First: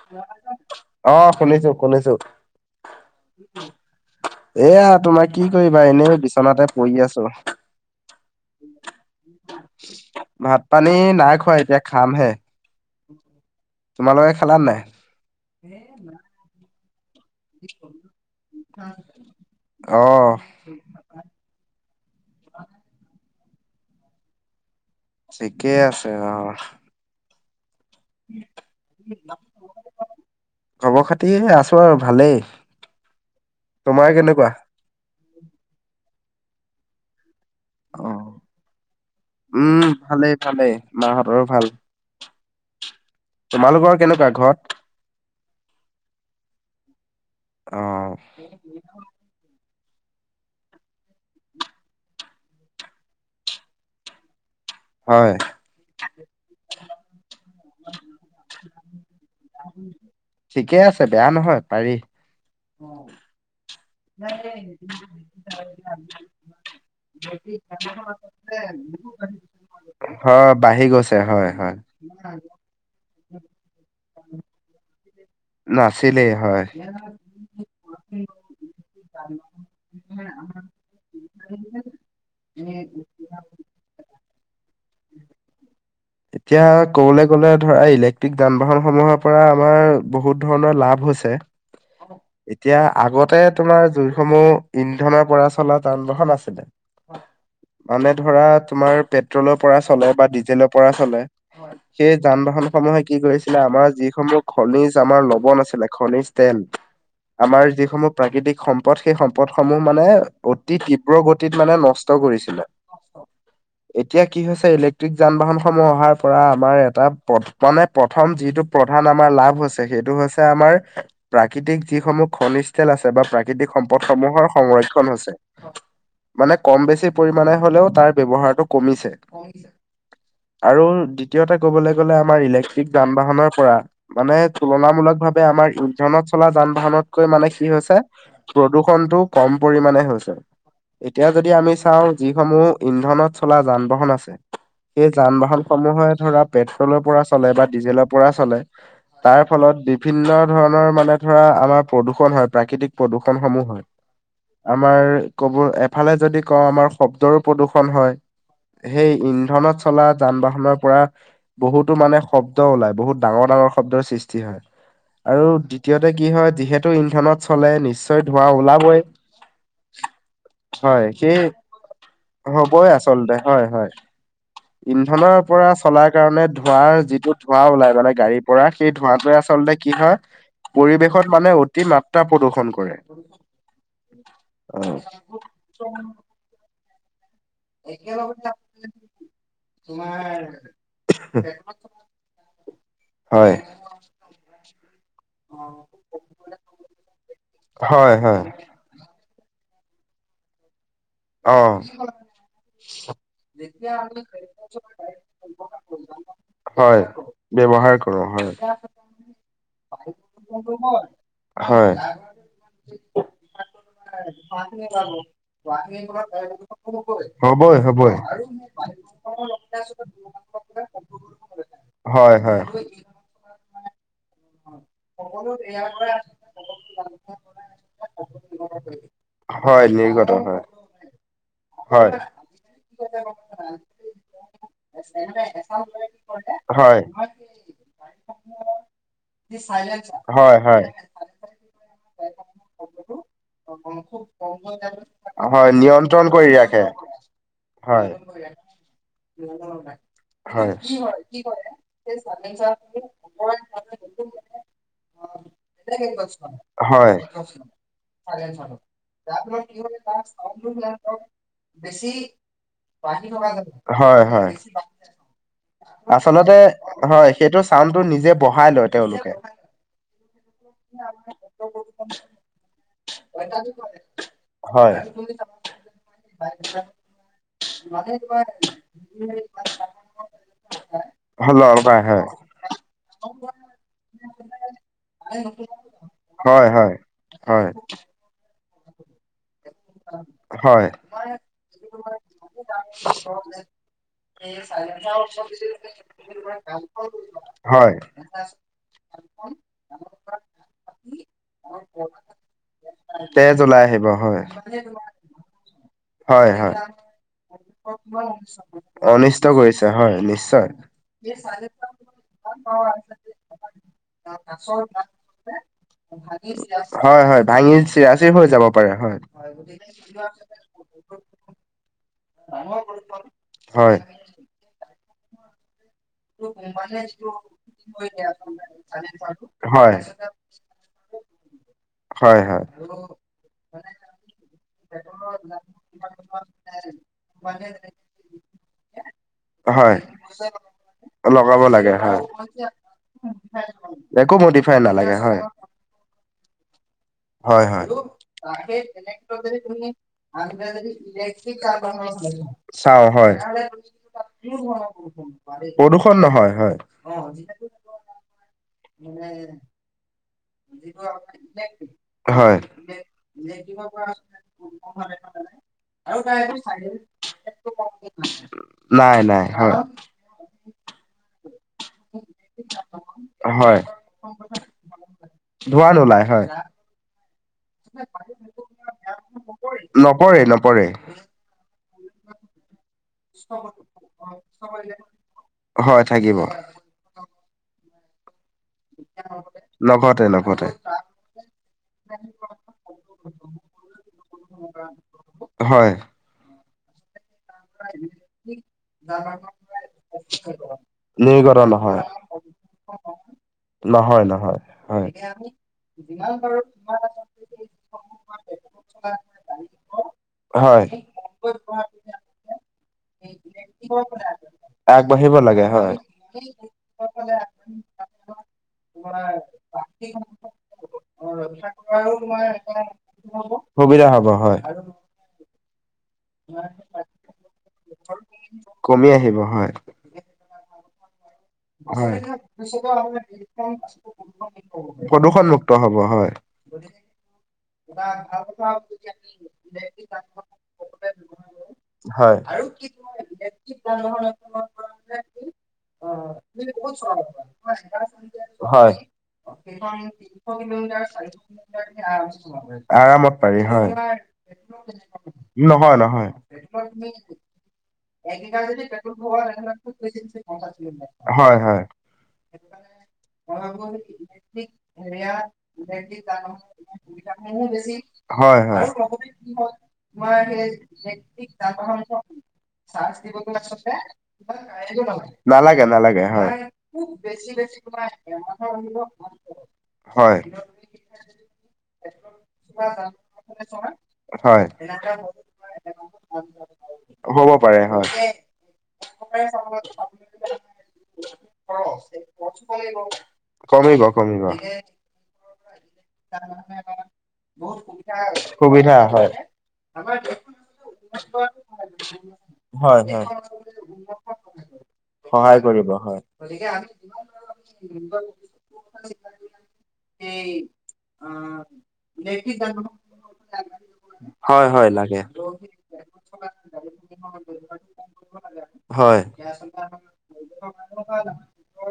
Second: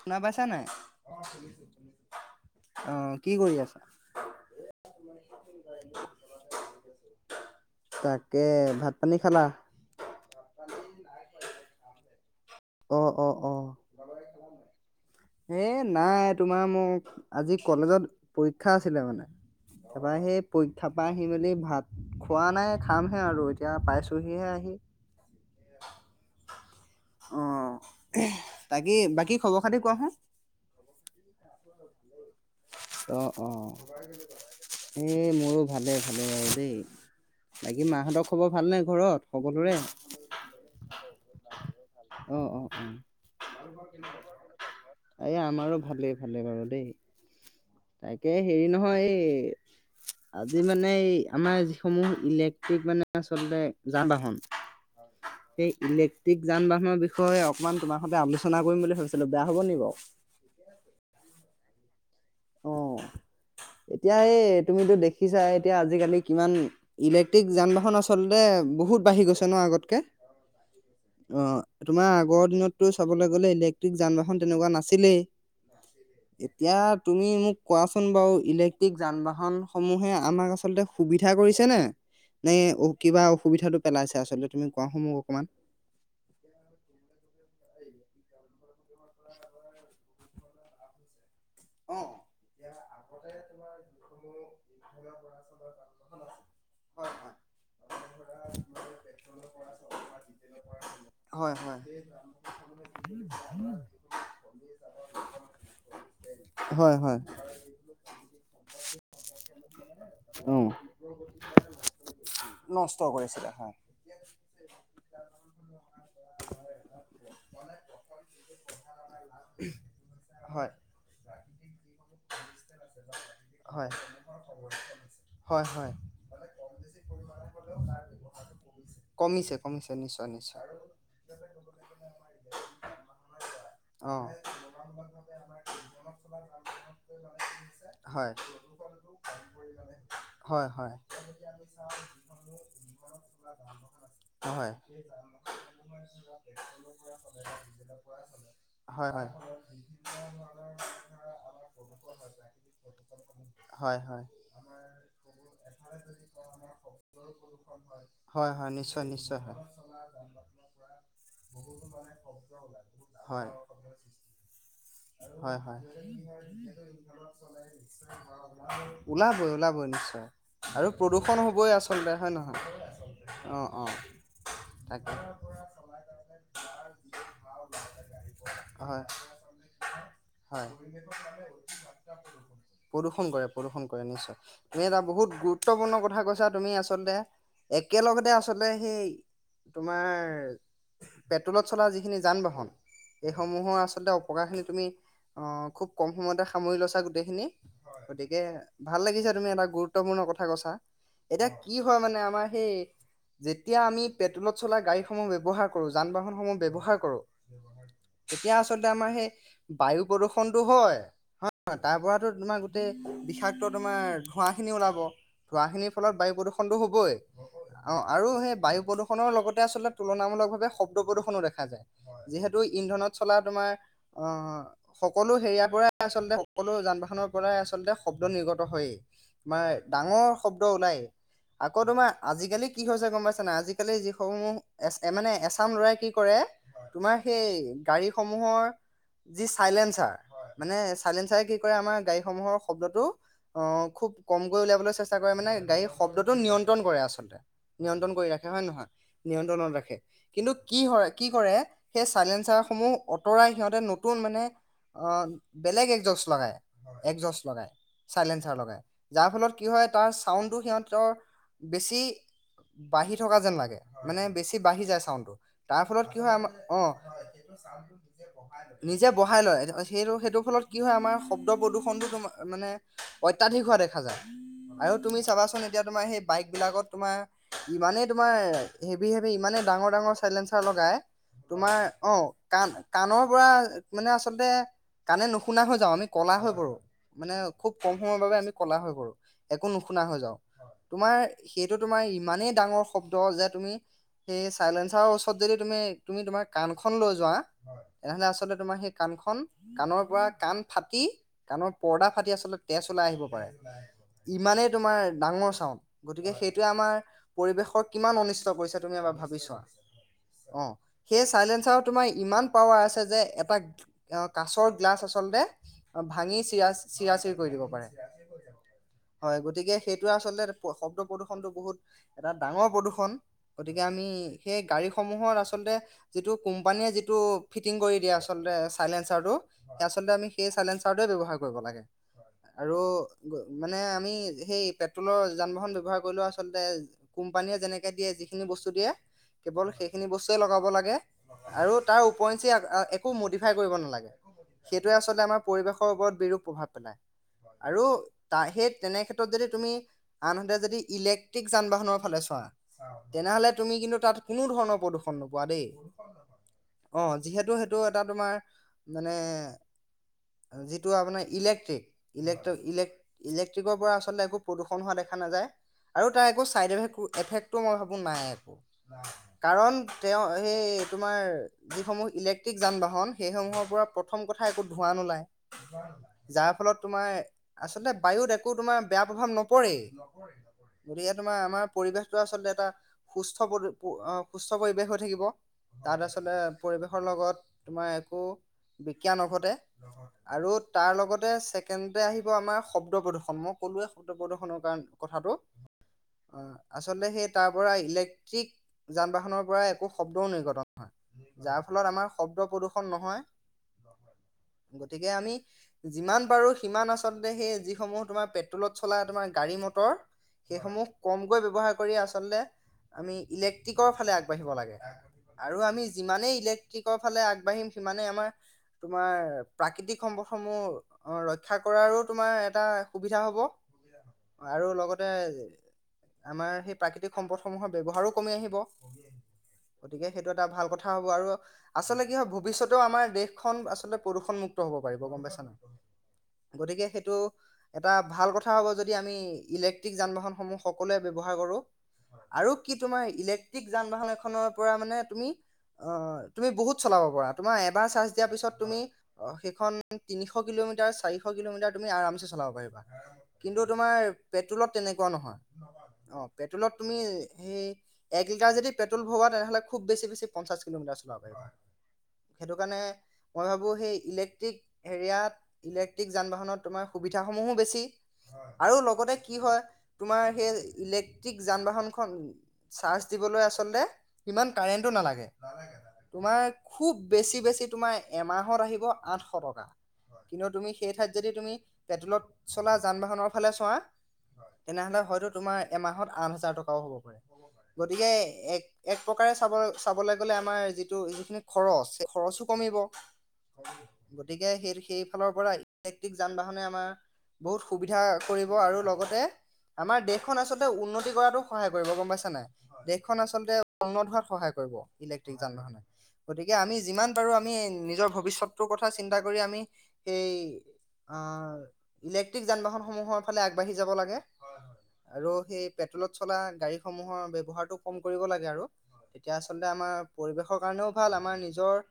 শুনা পাইছা নে নাই, অ শুনিছো শুনিছো আহ কি কৰি আছা? এয়া, তোমাৰ কি কৰিবা এনেই বিচনাতে পৰি আছোঁ। তাকে, ভাত পানী খালা? ভাত পানী নাই খোৱা, এতিয়া খামহে। অ' অ' অ' তোমালোকে খালান নাই? এ, নাই। তোমাৰ মোক আজি কলেজত পৰীক্ষা আছিলে মানে, অ তাৰপা সেই পৰি ক্ষা আহি মেলি ভাত খোৱা নাই, খামহে আৰু এতিয়া পাইছোঁহিহে আহি। ঠিকেই আছে অ',। অ', [unintelligible] বাকী খবৰ খাতি কোৱাচোন? খবৰ খাতি আছো আৰু ভালেই। তোমাৰ কেনেকুৱা? এ, মোৰো ভালে, ভালে আৰু দেই। বাকী অ মাহঁতৰ খবৰ ভালনে ঘৰত সকলোৰে? উম ভালেই ভালেই, মাহঁতৰো ভাল। অ', অ', অ',। তোমালোকৰ কেনেকুৱা ঘৰত? এই আমাৰো ভালেই, ভালেই বাৰু দেই। অ তাকে হেৰি নহয়, এই আজি মানে, আমাৰ যিসমূহ ইলেক্ট্ৰিক মানে আচলতে যান-বাহন হয়, সেই ইলেক্ট্ৰিক যান বাহনৰ বিষয়ে অকমান তোমাৰ সৈতে আলোচনা কৰিম বুলি ভাবিছিলো বেয়া হ'ব নি বাৰু? ঠিকে আছে, বেয়া নহয় পাৰি। অ' এতিয়া এই তুমিতো দেখিছা এতিয়া আজিকালি কিমান ইলেক্ট্ৰিক যান বাহন আ আচলতে বহুত বাঢ়ি গৈছে ন আগতকে? হয় বাঢ়ি গৈছে অ, হয় হয় তোমাৰ আগৰ দিনত টো চাবলৈ গ'লে ইলেক্ট্ৰিক যান বাহন তেনেকুৱা নাছিলেই। নাছিলেই হয়। তুি মোক কোৱাচোন বাৰু ইলেক্ট্ৰিক যান বাহনসমূহে আমাক আচল সুবিধা কৰিছেনে, নে অ, কিবা অসুবিধাতটো পেলাইছে আচলতে তুমি কোৱা হ মোক অকণমান? এতিয়া ক'বলৈ গ'লে ধৰা ইলেক্ট্ৰিক যান বাহন সমূহৰ পৰা আমাৰ বহুত ধৰণৰ লাভ হৈছে। অ', এতিয়া আগতে তোমাৰ জুইসমূহ ইন্ধনৰ পৰা চলা যান বাহন আছিলে, হয়, হয়, মানে ধৰা তোমাৰ পেট্ৰলৰ পৰা চলে বা ডিজেলৰ পৰা পৰা চলে হয়, হয়, সেই যান বাহন সমূহে কি কৰিছিলে আমাৰ যিসমূহ খনিজ আমাৰ ল'ব নাছিলে খনিজ তেল, হয়, আমাৰ যিসমূহ প্ৰাকৃতিক সম্পদ সেই সম্পদ সমূহ মানে হয়। অতি তীব্ৰ গতিত মানে নষ্ট কষ্ট কৰিছিলে। নষ্ট কৰিছে। ছিলে হ এতিয়া কি হৈছে ইলেক্ট্ৰিক যান-বাহন প্ৰথম অহাৰ পৰা আমাৰ এটা মানে প্ৰথম যিটো প্ৰধান আমাৰ লাভ হৈছে সেইটো হৈছে। হয়, আমাৰ প্ৰাকৃতিক যিসমূহ খনিজল আছে বা প্ৰাকৃতিক হয়, সম্পদ সমূহৰ সংৰক্ষণ হৈছে। হয়, হয়। মানে কম বেছি পৰিমাণে হলেও তাৰ ব্যৱহাৰটো কমিছে। কমিছে, কমিছে নিশ্চয়, নিশ্চয়। আৰু দ্বিতীয়তে ক'বলৈ গ'লে আমাৰ ইলেক্ট্ৰিক যান বাহনৰ পৰা অ', মানে তুলনামূলক ভাৱ আমাৰ ইধনত চলা যান বাহনতকৈ মানে কি হৈছে। হয়, প্ৰদূষণটো কম পৰিমানে হৈছে। হয়, হয়, হয়। এতিয়া যদি আমি চাওঁ যিসমূহ ইন্ধনত চলা যান-বাহন আছে। হয়। যান-বাহনসমূহে ধৰা পেট্ৰলৰ পৰা চলে বা ডিজেলৰ পৰা চলে হয়, হয়, তাৰ ফলত বিভিন্ন ধৰণৰ মানে ধৰা আমাৰ প্ৰদূৰণ হয়, প্ৰাকৃতিক প্ৰদূষণ সমূহ হয়। আমাৰ কব এফালে যদি কওঁ আমাৰ শব্দৰো প্ৰদূৰ্ষণ হয়। হয়, নিশ্চয়, সেই নিশ্চয় হয়, ইন্ধনত চলা যান-বাহনৰ পৰা বহুতো মানে শব্দ ওলাই বহুত হয়, ডাঙৰ, ডাঙৰ শব্দৰ সৃষ্টি হয়। আৰু হয়, হয়। দ্বিতীয়তে কি হয় যিহেতু ইন্ধনত চলে নিশ্চয় ধোঁৱা ওলাবই। ওলাব, ওলাব, নিশ্চয়। আৰু হয় সেই প্ৰদূষণ হ'বই আচলতে হয় নহয় হ'বই আচলতে হয় অ', হয় অ'। তাকে ইন্ধনৰ পৰা চলাৰ কাৰণে ধোঁৱাৰ যিটো ধোঁৱা ওলাই মানে গাড়ীৰ পৰা সেই হয়, ধোঁৱ য়ে আচলতে কি [inaudible] হয় পৰিৱেশত মানে অতি মাত্ৰা প্ৰদূষন কৰে প্ৰদূষণ কৰে, প্ৰদূষণ কৰে নিশ্চয়। অ তুমি এটা বহুত গুৰুত্বপূৰ্ণ কথা কৈছা তুমি আচলতে। একেলগতে আচলতে সেই তোমাৰ পেট্ৰলত চলা যিখিনি যান-বাহন হয় এইসমূহৰ আচলতে অপকাৰ খিনি তুমি অ, খুব কম সময়তে সামৰি লৈছা গোটেইখিনি হয় গতিকে হয় ভাল লাগিছা তুমি এটা গুৰুত্বপূৰ্ণ কথা কৈছা এতিয়া অ কি হয় মানে আমাৰ সেই যেতিয়া আমি পেট্ৰলত চলা গাড়ীসমূহ ব্যৱহাৰ কৰো যান বাহনসমূহ ব্যৱহাৰ হয় কৰোঁ। ব্যৱহাৰ কৰো হয় এতিয়া আচলতে আমাৰ সেই বায়ু প্ৰদূ্ষণতটো হয়। হয়, হয়, তাৰ পৰাতো তোমাৰ গোটেই বিষাক্ত তোমাৰ ধোঁৱাখিনি ওলাব ধোঁৱাখিনিৰ ফলত বায়ু প্ৰদূষণতটো হ'বই। হ'বই অ, আৰু হ'বই সেই বায়ু প্ৰদূৰষণৰ লগতে আচলতে তুলনামূলক ভাৱে শব্দ প্ৰদূষণো দেখা যায়। হয় যিহেতু হয় ইন্ধনত চলা তোমাৰ অ'। সকলো হেৰিয়াৰ পৰাই আচলতে সকলো যান-বাহনৰ পৰাই আচলতে শব্দ নিৰ্গত হয়েই। তোমাৰ হয় ডাঙৰ নিৰ্গত হয় শব্দ ওলাই। আকৌ হয় তোমাৰ আজিকালি কি হৈছে গম পাইছ না আজিকালি যিসমূহ এ মানে এছাম লৰাই কি কৰে হয় তোমাৰ সেই গাড়ীসমূহৰ যি চাইলেঞ্চাৰ হয় মানে হয় চাইলেঞ্চাৰে কি কৰে আমাৰ গাড়ীসমূহৰ শব্দটো আহ খুব কমকৈ উলিয়াবলৈ চেষ্টা কৰে মানে হয় গাড়ীৰ নিয়ন্ত্ৰণ শব্দটো কৰি নিয়ন্ত্ৰণ ৰাখে কৰে আচলতে। হয় নিয়ন্ত্ৰণ কৰি ৰাখে হয় নে নহয় নিয়ন্ত্ৰণত ৰাখে কিন্তু কি হয় কি কৰে সেই চাইলেঞ্চাৰ সমূহ আঁতৰাই সিহঁতে নতুন মানে আহ বেলেগ একজষ্ট লগায়। হয় একজষ্ট লগাই চাইলেঞ্চাৰ লগাই যাৰ ফলত কি হয় চাউণ্ড সিহঁতৰ বেছি বাঢ়ি থকা যেন লাগে মানে হয় হয় বেছি বাঢ়ি যায় চাউণ্ডটো তাৰ ফলত কি হয় আমাৰ আচলতে হয় অ'। সেইটো ছাউণ্ডটো নিজে বহাই লয়। নিজে তেওঁলোকে বঢ়াই লয় সেইটো সেইটো ফলত কি হয় আমাৰ শব্দ প্ৰদূষণটো তোম মানে অত্যাধিক হোৱা দেখা যায়। আৰু হয়। তুমি চাবাচোন এতিয়া তোমাৰ সেই বাইক বিলাকত তোমাৰ ইমানেই তোমাৰ হেভি হেভি ইমানে ডাঙৰ ডাঙৰ চাইলেঞ্চাৰ লগাই হয় তোমাৰ হয় অ' হয় কাণ কাণৰ পৰা মানে আচলতে কাণে নুশুনা হৈ যাও আমি ক'লা হৈ হয় পৰো মানে হয় খুব কম সময় বাবে আমি কলা হৈ পৰো। একো নুশুনা হৈ যাও হয় তোমাৰ সেইটো তোমাৰ ইমানেই ডাঙৰ শব্দ যে তুমি সেই চাইলেঞ্চাৰৰ ওচৰত যদি তুমি তুমি তোমাৰ কাণখন লৈ যোৱা হয় তেনেহলে আচলতে তোমাৰ সেই কাণখন কাণৰ পৰা কাণ ফাটি কাণৰ পৰ্দা ফাটি আচলতে তেজ ওলাই আহিব পাৰে তেজ ওলাই আহিব হয় ইমানেই তোমাৰ ডাঙৰ চাউণ্ড গতিকে হয় সেইটোৱে হয় আমাৰ পৰিবেশৰ কিমান অনিষ্ট কৰিছা তুমি এবাৰ অনিষ্ট ভাবিছোৱা কৰিছে হয় নিশ্চয় অ' সেই চাইলেঞ্চাৰ তোমাৰ ইমান পাৱাৰ আছে যে এটা কাছৰ গ্লাছ আচলতে ভাঙি চিৰা চিৰা হয় চিৰি হয় কৰি দিব ভাঙি পাৰে। চিৰাচিৰ হৈ যাব পাৰে হয় গতিকে সেইটোৱে আচলতে শব্দ প্ৰদূষনটো বহুত এটা ডাঙৰ প্ৰদূৰ্ষণ গতিকে হয় আমি সেই গাড়ীসমূহত আচলতে যিটো কোম্পানীয়ে যিটো ফিটিং কৰি দিয়া আচল চাইলেঞ্চাৰ হয় আচলতে আমি সেই চাইলেঞ্চাৰটোৱে ব্যৱহাৰ কৰিব লাগে হয় হয় আৰু মানে আমি সেই পেট্ৰলৰ যান বাহন ব্যৱহাৰ কৰিলেও আচলতে কোম্পানীয়ে যেনেকে দিয়ে যিখিনি বস্তু দিয়ে কেৱল হয় সেইখিনি বস্তুৱে লগাব লাগে লগাব আৰু লাগে তাৰ হয় উপওৰিঞ্চি একো মদিফাই কৰিব নালাগে একো মডিফাই সেইটোৱে নালাগে আচলতে হয় আমাৰ পৰিৱেশৰ ওপৰত বিৰূপ প্ৰভাৱ পেলায় হয় আৰু হয় সেই তেনে ক্ষেত্ৰত যদি তুমি আনহাতে যদি ইলেক্ট্ৰিক যান বাহনৰ ফালে চোৱা চাওঁ হয় তেনেহলে তুমি কিন্তু তাত কোনো ধৰণৰ প্ৰদূ্ষণ নোপোৱা দেই প্ৰদূষণ নহয় হয় অ' যিহেতু সেইটো এটা তোমাৰ মানে যিটো আপোনাৰ ইলেক্ট্ৰিক ইলেকট্ৰ হয় ইলেক্ট্ৰিকৰ পৰা আচলতে একো প্ৰদূষণ হোৱা দেখা নাযায় আৰু তাৰ একো চাইড এফক্ এফেক্টোটো মই ভাবো নাই একো নাই নাই কাৰণ হয় তেওঁ সেই তোমাৰ যিসমূহ ইলেক্ট্ৰিক যান বাহন সেইসমূহৰ হয় পৰা প্ৰথম কথা একো ধোৱা নোলায় ধোঁৱা নোলাই হয় যাৰ ফলত তোমাৰ আচলতে বায়ুত একো তোমাৰ বেয়া প্ৰভাৱ নপৰে নপৰে নপৰে গতিকে তোমাৰ আমাৰ পৰিৱেশটো আচলতে এটা সুস্থ পৰি সুস্থ পৰিৱেশ হৈ থাকিব তাত হয় আচলতে থাকিব পৰিৱেশ লগত তোমাৰ একো বিক্যা নঘটে নঘটে আৰু নঘটে তাৰ লগতে ছেকেনডে আহিব আমাৰ শব্দ প্ৰদুষণ মই ক'লোয়ে শব্দ প্ৰদুষণৰ কাৰণে কথাটো হয়। অ আচলতে সেই তাৰ পৰা ইলেক্ট্ৰিক যান বাহনৰ পৰা একো শব্দও নিৰ্গতনহয় নিৰ্গত যাৰ ফলত নহয় আমাৰ শব্দ প্ৰদূষণ নহয় হয় ন হয় গতিকে হয় আমি যিমান পাৰো সিমান আচলতে সেই যিসমূহ তোমাৰ পেট্ৰলত চলা তোমাৰ গাড়ী মটৰ সেইসমূহ হয় কমকৈ ব্য্ৱহাৰ কৰি আচলতে আমি ইলেক্ট্ৰিকৰ ফালে আগবাঢ়িব লাগে আগবাঢ়িব আৰু লাগে আমি হয় যিমানেই ইলেক্ট্ৰিকৰ ফালে আগবাঢ় আহিম সিমানে আমাৰ তোমাৰ প্ৰাকৃতিক সম্পদ সমূহ অ ৰক্ষা কৰাৰো তোমাৰ এটা সুবিধা হ'ব সুবিধা হ'ব হয় আৰু লগত আমাৰ সেই প্ৰাকৃতিক সম্পদসমূহৰ ব্য়ৱহাৰো কমি আহি কমি আহিব হয় সেইটো এটা ভাল কথা হ'ব আৰু আচলতে কি হয় ভৱিষ্যতেও আমাৰ দেশখন আচলতে প্ৰদূষণমুক্ত হ'ব পাৰিব গম পাইছা নাই প্ৰদূষণমুক্ত হ'ব হয়। গতিকে সেইটো এটা ভাল কথা হ'ব যদি আমি ইলেক টিক যান বাহনসমূহ সকলোৱে ব্যৱহাৰ কৰোঁ হয়। আৰু কি তোমাৰ ইলেক্ট্ৰিক যান বাহন এখনৰ পৰা মানে তুমি আহ তুমি বহুত চলাব পাৰা, তোমাৰ এবাৰ চাৰ্জ দিয়াৰ পিছত তুমি হয়। সেইখন তিনিশ কিলোমিটাৰ চাৰিশ কিলোমিটাৰ তুমি আৰামচে চলাব পাৰিবা, আৰামত কিন্তু পাৰি হয়, তোমাৰ পেট্ৰলত তেনেকুৱা নহয় নহয় নহয়। পেট্ৰলত তুমি সেই এক লিটাৰ যদি পেট্ৰল ভওৱা তেনেহ'লে খুব বেছি বেছি পঞ্চাছ কিলোমিটাৰ চলাব হয় হয়। সেইটোকাৰণে মই ভাবো সেই ইলেক্ট্ৰিক হেৰিয়াত ইলেক্ট্ৰিক যান বাহনত তোমাৰ সুবিধাসমূহো বেছি হয় আৰু হয়। লগতে কি হয় তোমাৰ সেই ইলেক্ট্ৰিক যান বাহনখন চাৰ্জ দিবলৈ আচল্ততে ইমান কাৰেণ্টো নালাগে নালাগে নালাগে হয়। তুমাৰ খুব বেছি বেছি তোমাৰ এমাহত আহিব আঠশ টকা হয় কিন্তু তুমি সেই ঠাইত যদি তুমি পেট্ৰলত চলা যান বাহনৰ ফালে চোৱা হয়, তেনেহলে হয়তো তোমাৰ এমাহত আঠ হাজাৰ টকাও হ'ব পাৰে হ'ব পাৰে গতিকে হয়। এক এক প্ৰকাৰে চাব চাবলৈ গ'লে আমাৰ যি যিখিনি খৰচ খৰচো কমিব কমিব কমিব, গতিকে সেই সেইফালৰ পৰা ইলেক্ট্ৰিক যান বাহনে আমাৰ বহুত সুবিধা কৰিব আৰু সুবিধা লগতে হয়। আমাৰ দেশখন আচলতে উন্নতি কৰাতো সহায় কৰিব গম পাইছা নাই হয় দেশখন হয়। আচলতে উন্নত হোৱাত সহায় কৰিব ইলেক্ট্ৰিক যান সহায় বাহনে কৰিব হয়। গতিকে আমি যিমান পাৰো আমি নিজৰ ভৱিষ্যতটোৰ কথা চিন্তা কৰি আমি সেই আহ ইলেক্ট্ৰিক যান বাহন সমূহৰ ফালে আগবাঢ়ি যাব লাগে, হয় হয় লাগে আৰু সেই পেট্ৰলত চলা গাড়ীসমূহৰ ব্যৱহাৰটো কম কৰিব লাগে আৰু হয় তেতিয়া আচলতে আমাৰ পৰি কাৰণেও ভাল আমাৰ নিজৰ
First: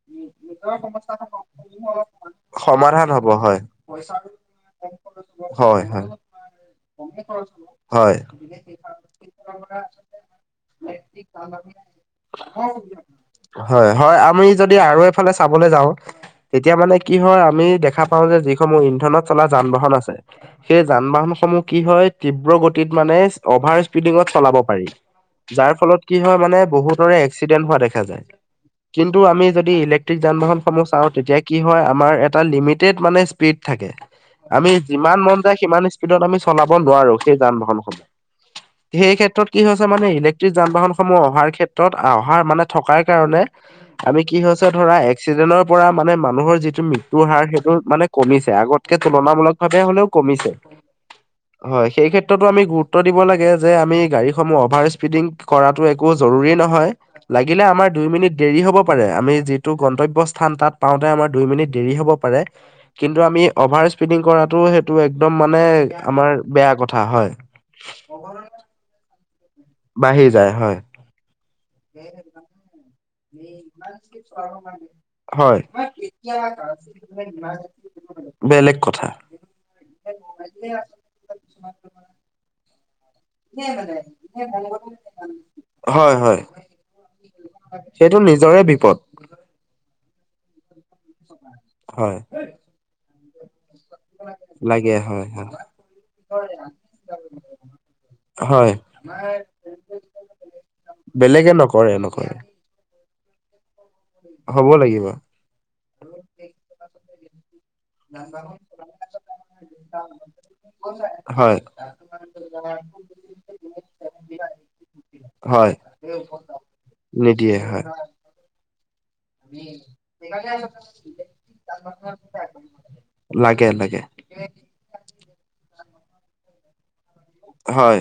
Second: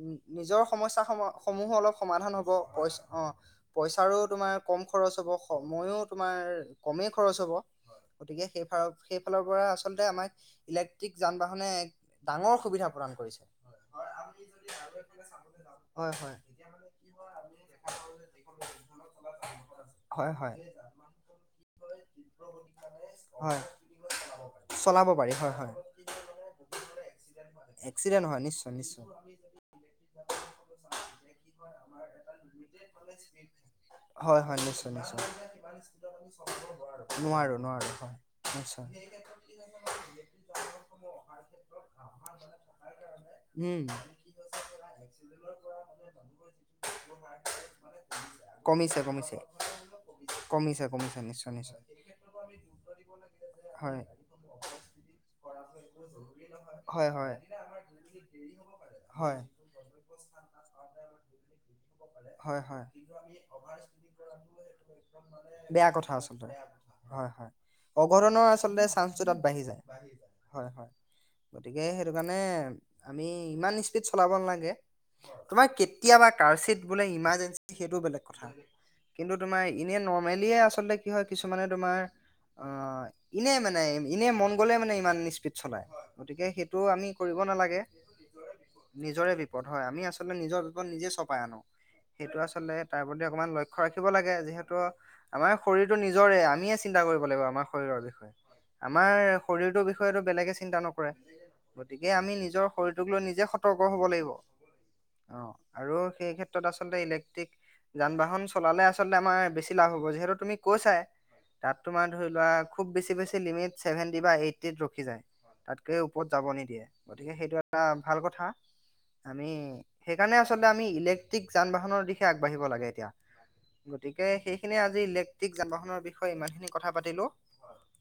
উ নিজৰ সমস্যাসম-সমূহো অলপ সমাধান হ'ব প সমাধান হ'ব আহ হয়। পইচাৰো তোমাৰ কম খৰচ হ'ব, হয় সময়ো হয় তোমাৰ কমেই খৰচ হ'ব হয়। গতিকে সেইফালৰ পৰা আচলতে আমাক ইলেক্ট্ৰিক যান বাহনে এক ডাঙৰ সুবিধা প্ৰদান কৰিছে। হয় হয়, আমি যদি আৰু এইফালে চাবলৈ যাওঁ হয় হয় তেতিয়া মানে কি হয় আমি দেখা পাওঁ যে যিসমূহ ইন্ধনত চলা যান বাহন আছে হয় হয় সেই যান বাহনসমূহ কি হয় তীব্ৰ গতিত মানে হয় অভাৰ স্পিডিঙত চলাব পাৰি পাৰি হয় যাৰ হয় ফল লত কি হয় মানে বহুতৰে এক্সিডেণ্ট হোৱা দেখা যায় এক্সিডেণ্ট হয় নিশ্চয় নিশ্চয় কিন্তু আমি যদি ইলেক্ট্ৰিক যান বাহনসমূহ চাওঁ তেতিয়া কি হয় আমাৰ এটা লিমিটেড মানে স্পীড থাকে। হয় হয় আমি নিশ্চয় যিমান নিশ্চয় মন যায় সিমান স্পীডত আমি চলাব নোৱাৰো সেই যান বাহনখন। [unintelligible] মানে ইলেক্ট্ৰিক যান বাহনসমূহ অহাৰ ক্ষেত্ৰত অহাৰ মানে থকাৰ কাৰণে উম আমি কি হৈছে ধৰা এক্সিডেন্টৰ পৰা মানে মানুহৰ যিটো মৃত্যুৰ হাৰ সেইটো মানে কমিছে আগতকে তুলনামূলক ভাৱে হ'লেও কমিছে। কমিছে কম হয়, সেই ক্ষেত্ৰতো আমি গুৰুত্ব দিব লাগে যে আমি হয় গাড়ী সমূহ অভাৰ স্পীডিং কৰাটো একো জৰুৰী নহয় হয় হয় লাগিলে হয়। টো গন্তব্য স্থান তাত পাওঁতে আমাৰ দুই মিনিট দেৰি হ'ব পাৰে। হয় হয় কিন্তু আমি অভাৰ স্পিডিং কৰাটো সেইটো একদম মানে বেয়া আমাৰ বেয়া কথা হয়। অঘটনৰৰ আচলতে চান্সটো তাত বাঢ়ি যায়, বাঢ়ি যায় হয় হয়, গতিকে সেইটো কাৰণে আমি ইমান স্পীড চলাব নালাগে। হয় তোমাৰ কেতিয়াবা কাৰ্চিত বোলে ইমাৰ্জেঞ্চি সেইটোও বেলেগ কথা। কিন্তু তোমাৰ এনে নৰ্মেলিয়ে আচলতে কি হয় কিছুমানে তোমাৰ আহ ইনে মানে ইনেই মন গ'লে মানে ইমান স্পীড চলায় হয় হয় গতিকে সেইটো আমি কৰিব নালাগে। সেইটো নিজৰে বিপদ। পদ হয়। আমি আচলতে নিজৰ বিপদ নিজে চপাই আনো। হয়। সেইটো আচলতে তাৰ প্ৰতি অকণমান লক্ষ্য ক্ষ্য ৰাখিব লাগে। যিহেতু লাগে হয় আমাৰ শৰীৰটো নিজৰে হয় আমিয়ে চিন্তা কৰিব লাগিব আমাৰ শৰীৰৰ বিষয়ে। হয় আমাৰ শৰীৰটোৰ বিষয়টো বেলেগে চিন্তা নকৰে, বেলেগে নকৰে গতিকে নকৰে আমি নিজৰ শৰীৰটোক লৈ নিজে সতৰ্ক হ'ব লাগিব। হ'ব লাগিব অ আৰু সেই ক্ষেত্ৰত আচলতে ইলেক্ট্ৰিক যান বাহন চলালে আচলতে আমাৰ বেছি লাভ হব, যিহেতু তুমি কৈছাই। হয় তাত তোমাৰ ধৰি লোৱা খুব বেছি বেছি লিমিট ছেভেণ্টি বা এইটিত ৰখি যায়। হয় তাতকে ওপৰত যাব নিদিয়ে। গতিকে সেইটো নিদিয়ে এটা হয় ভাল ল কথা, আমি সেইকাৰনে আচলতে আমি ইলে ক্টিক যান বাহনৰ দিশে আগবাঢ়িব লাগে এতিয়া। লাগে লাগে গতিকে তিকে সেইখিনিয়ে আজি ইলেক্ট্ৰিক যান বাহনৰ বিষয়ে ইমানখিনি কথা পাতিলোঁ। হয়।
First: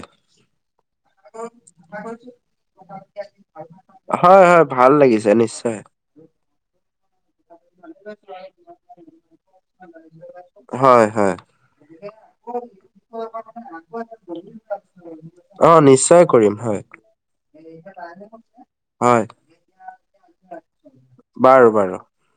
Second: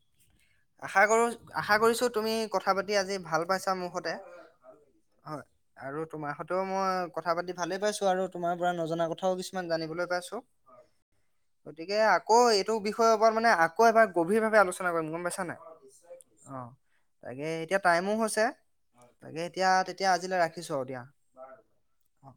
আশা কৰো আশা কৰিছো তুমি কথা পাতি আজি ভাল পাইছা মোৰ সতে। হয় হয় ভাল লাগিছে হয়। নিশ্চয় আৰু তোমাৰ সতেও মই কথা পাতি ভালে পাইছো। আৰু তোমাৰ পৰা নজনা কথাও কিছুমান জানিবলৈ পাইছো। হয় হয় গতিকে আকৌ এইটো বিষয়ৰ ওপৰত মানে আকৌ এবাৰ গভীৰভাৱে আলোচনা কৰিম গ'ম পাইছানে নাই। অ নিশ্চয় কৰিম অ' হয় তাকে এতিয়া টাইমো হৈছে হয় তাকে এতিয়া, তেতিয়া আজিলৈ ৰাখিছো আৰু দিয়া। বাৰু বাৰু। অ।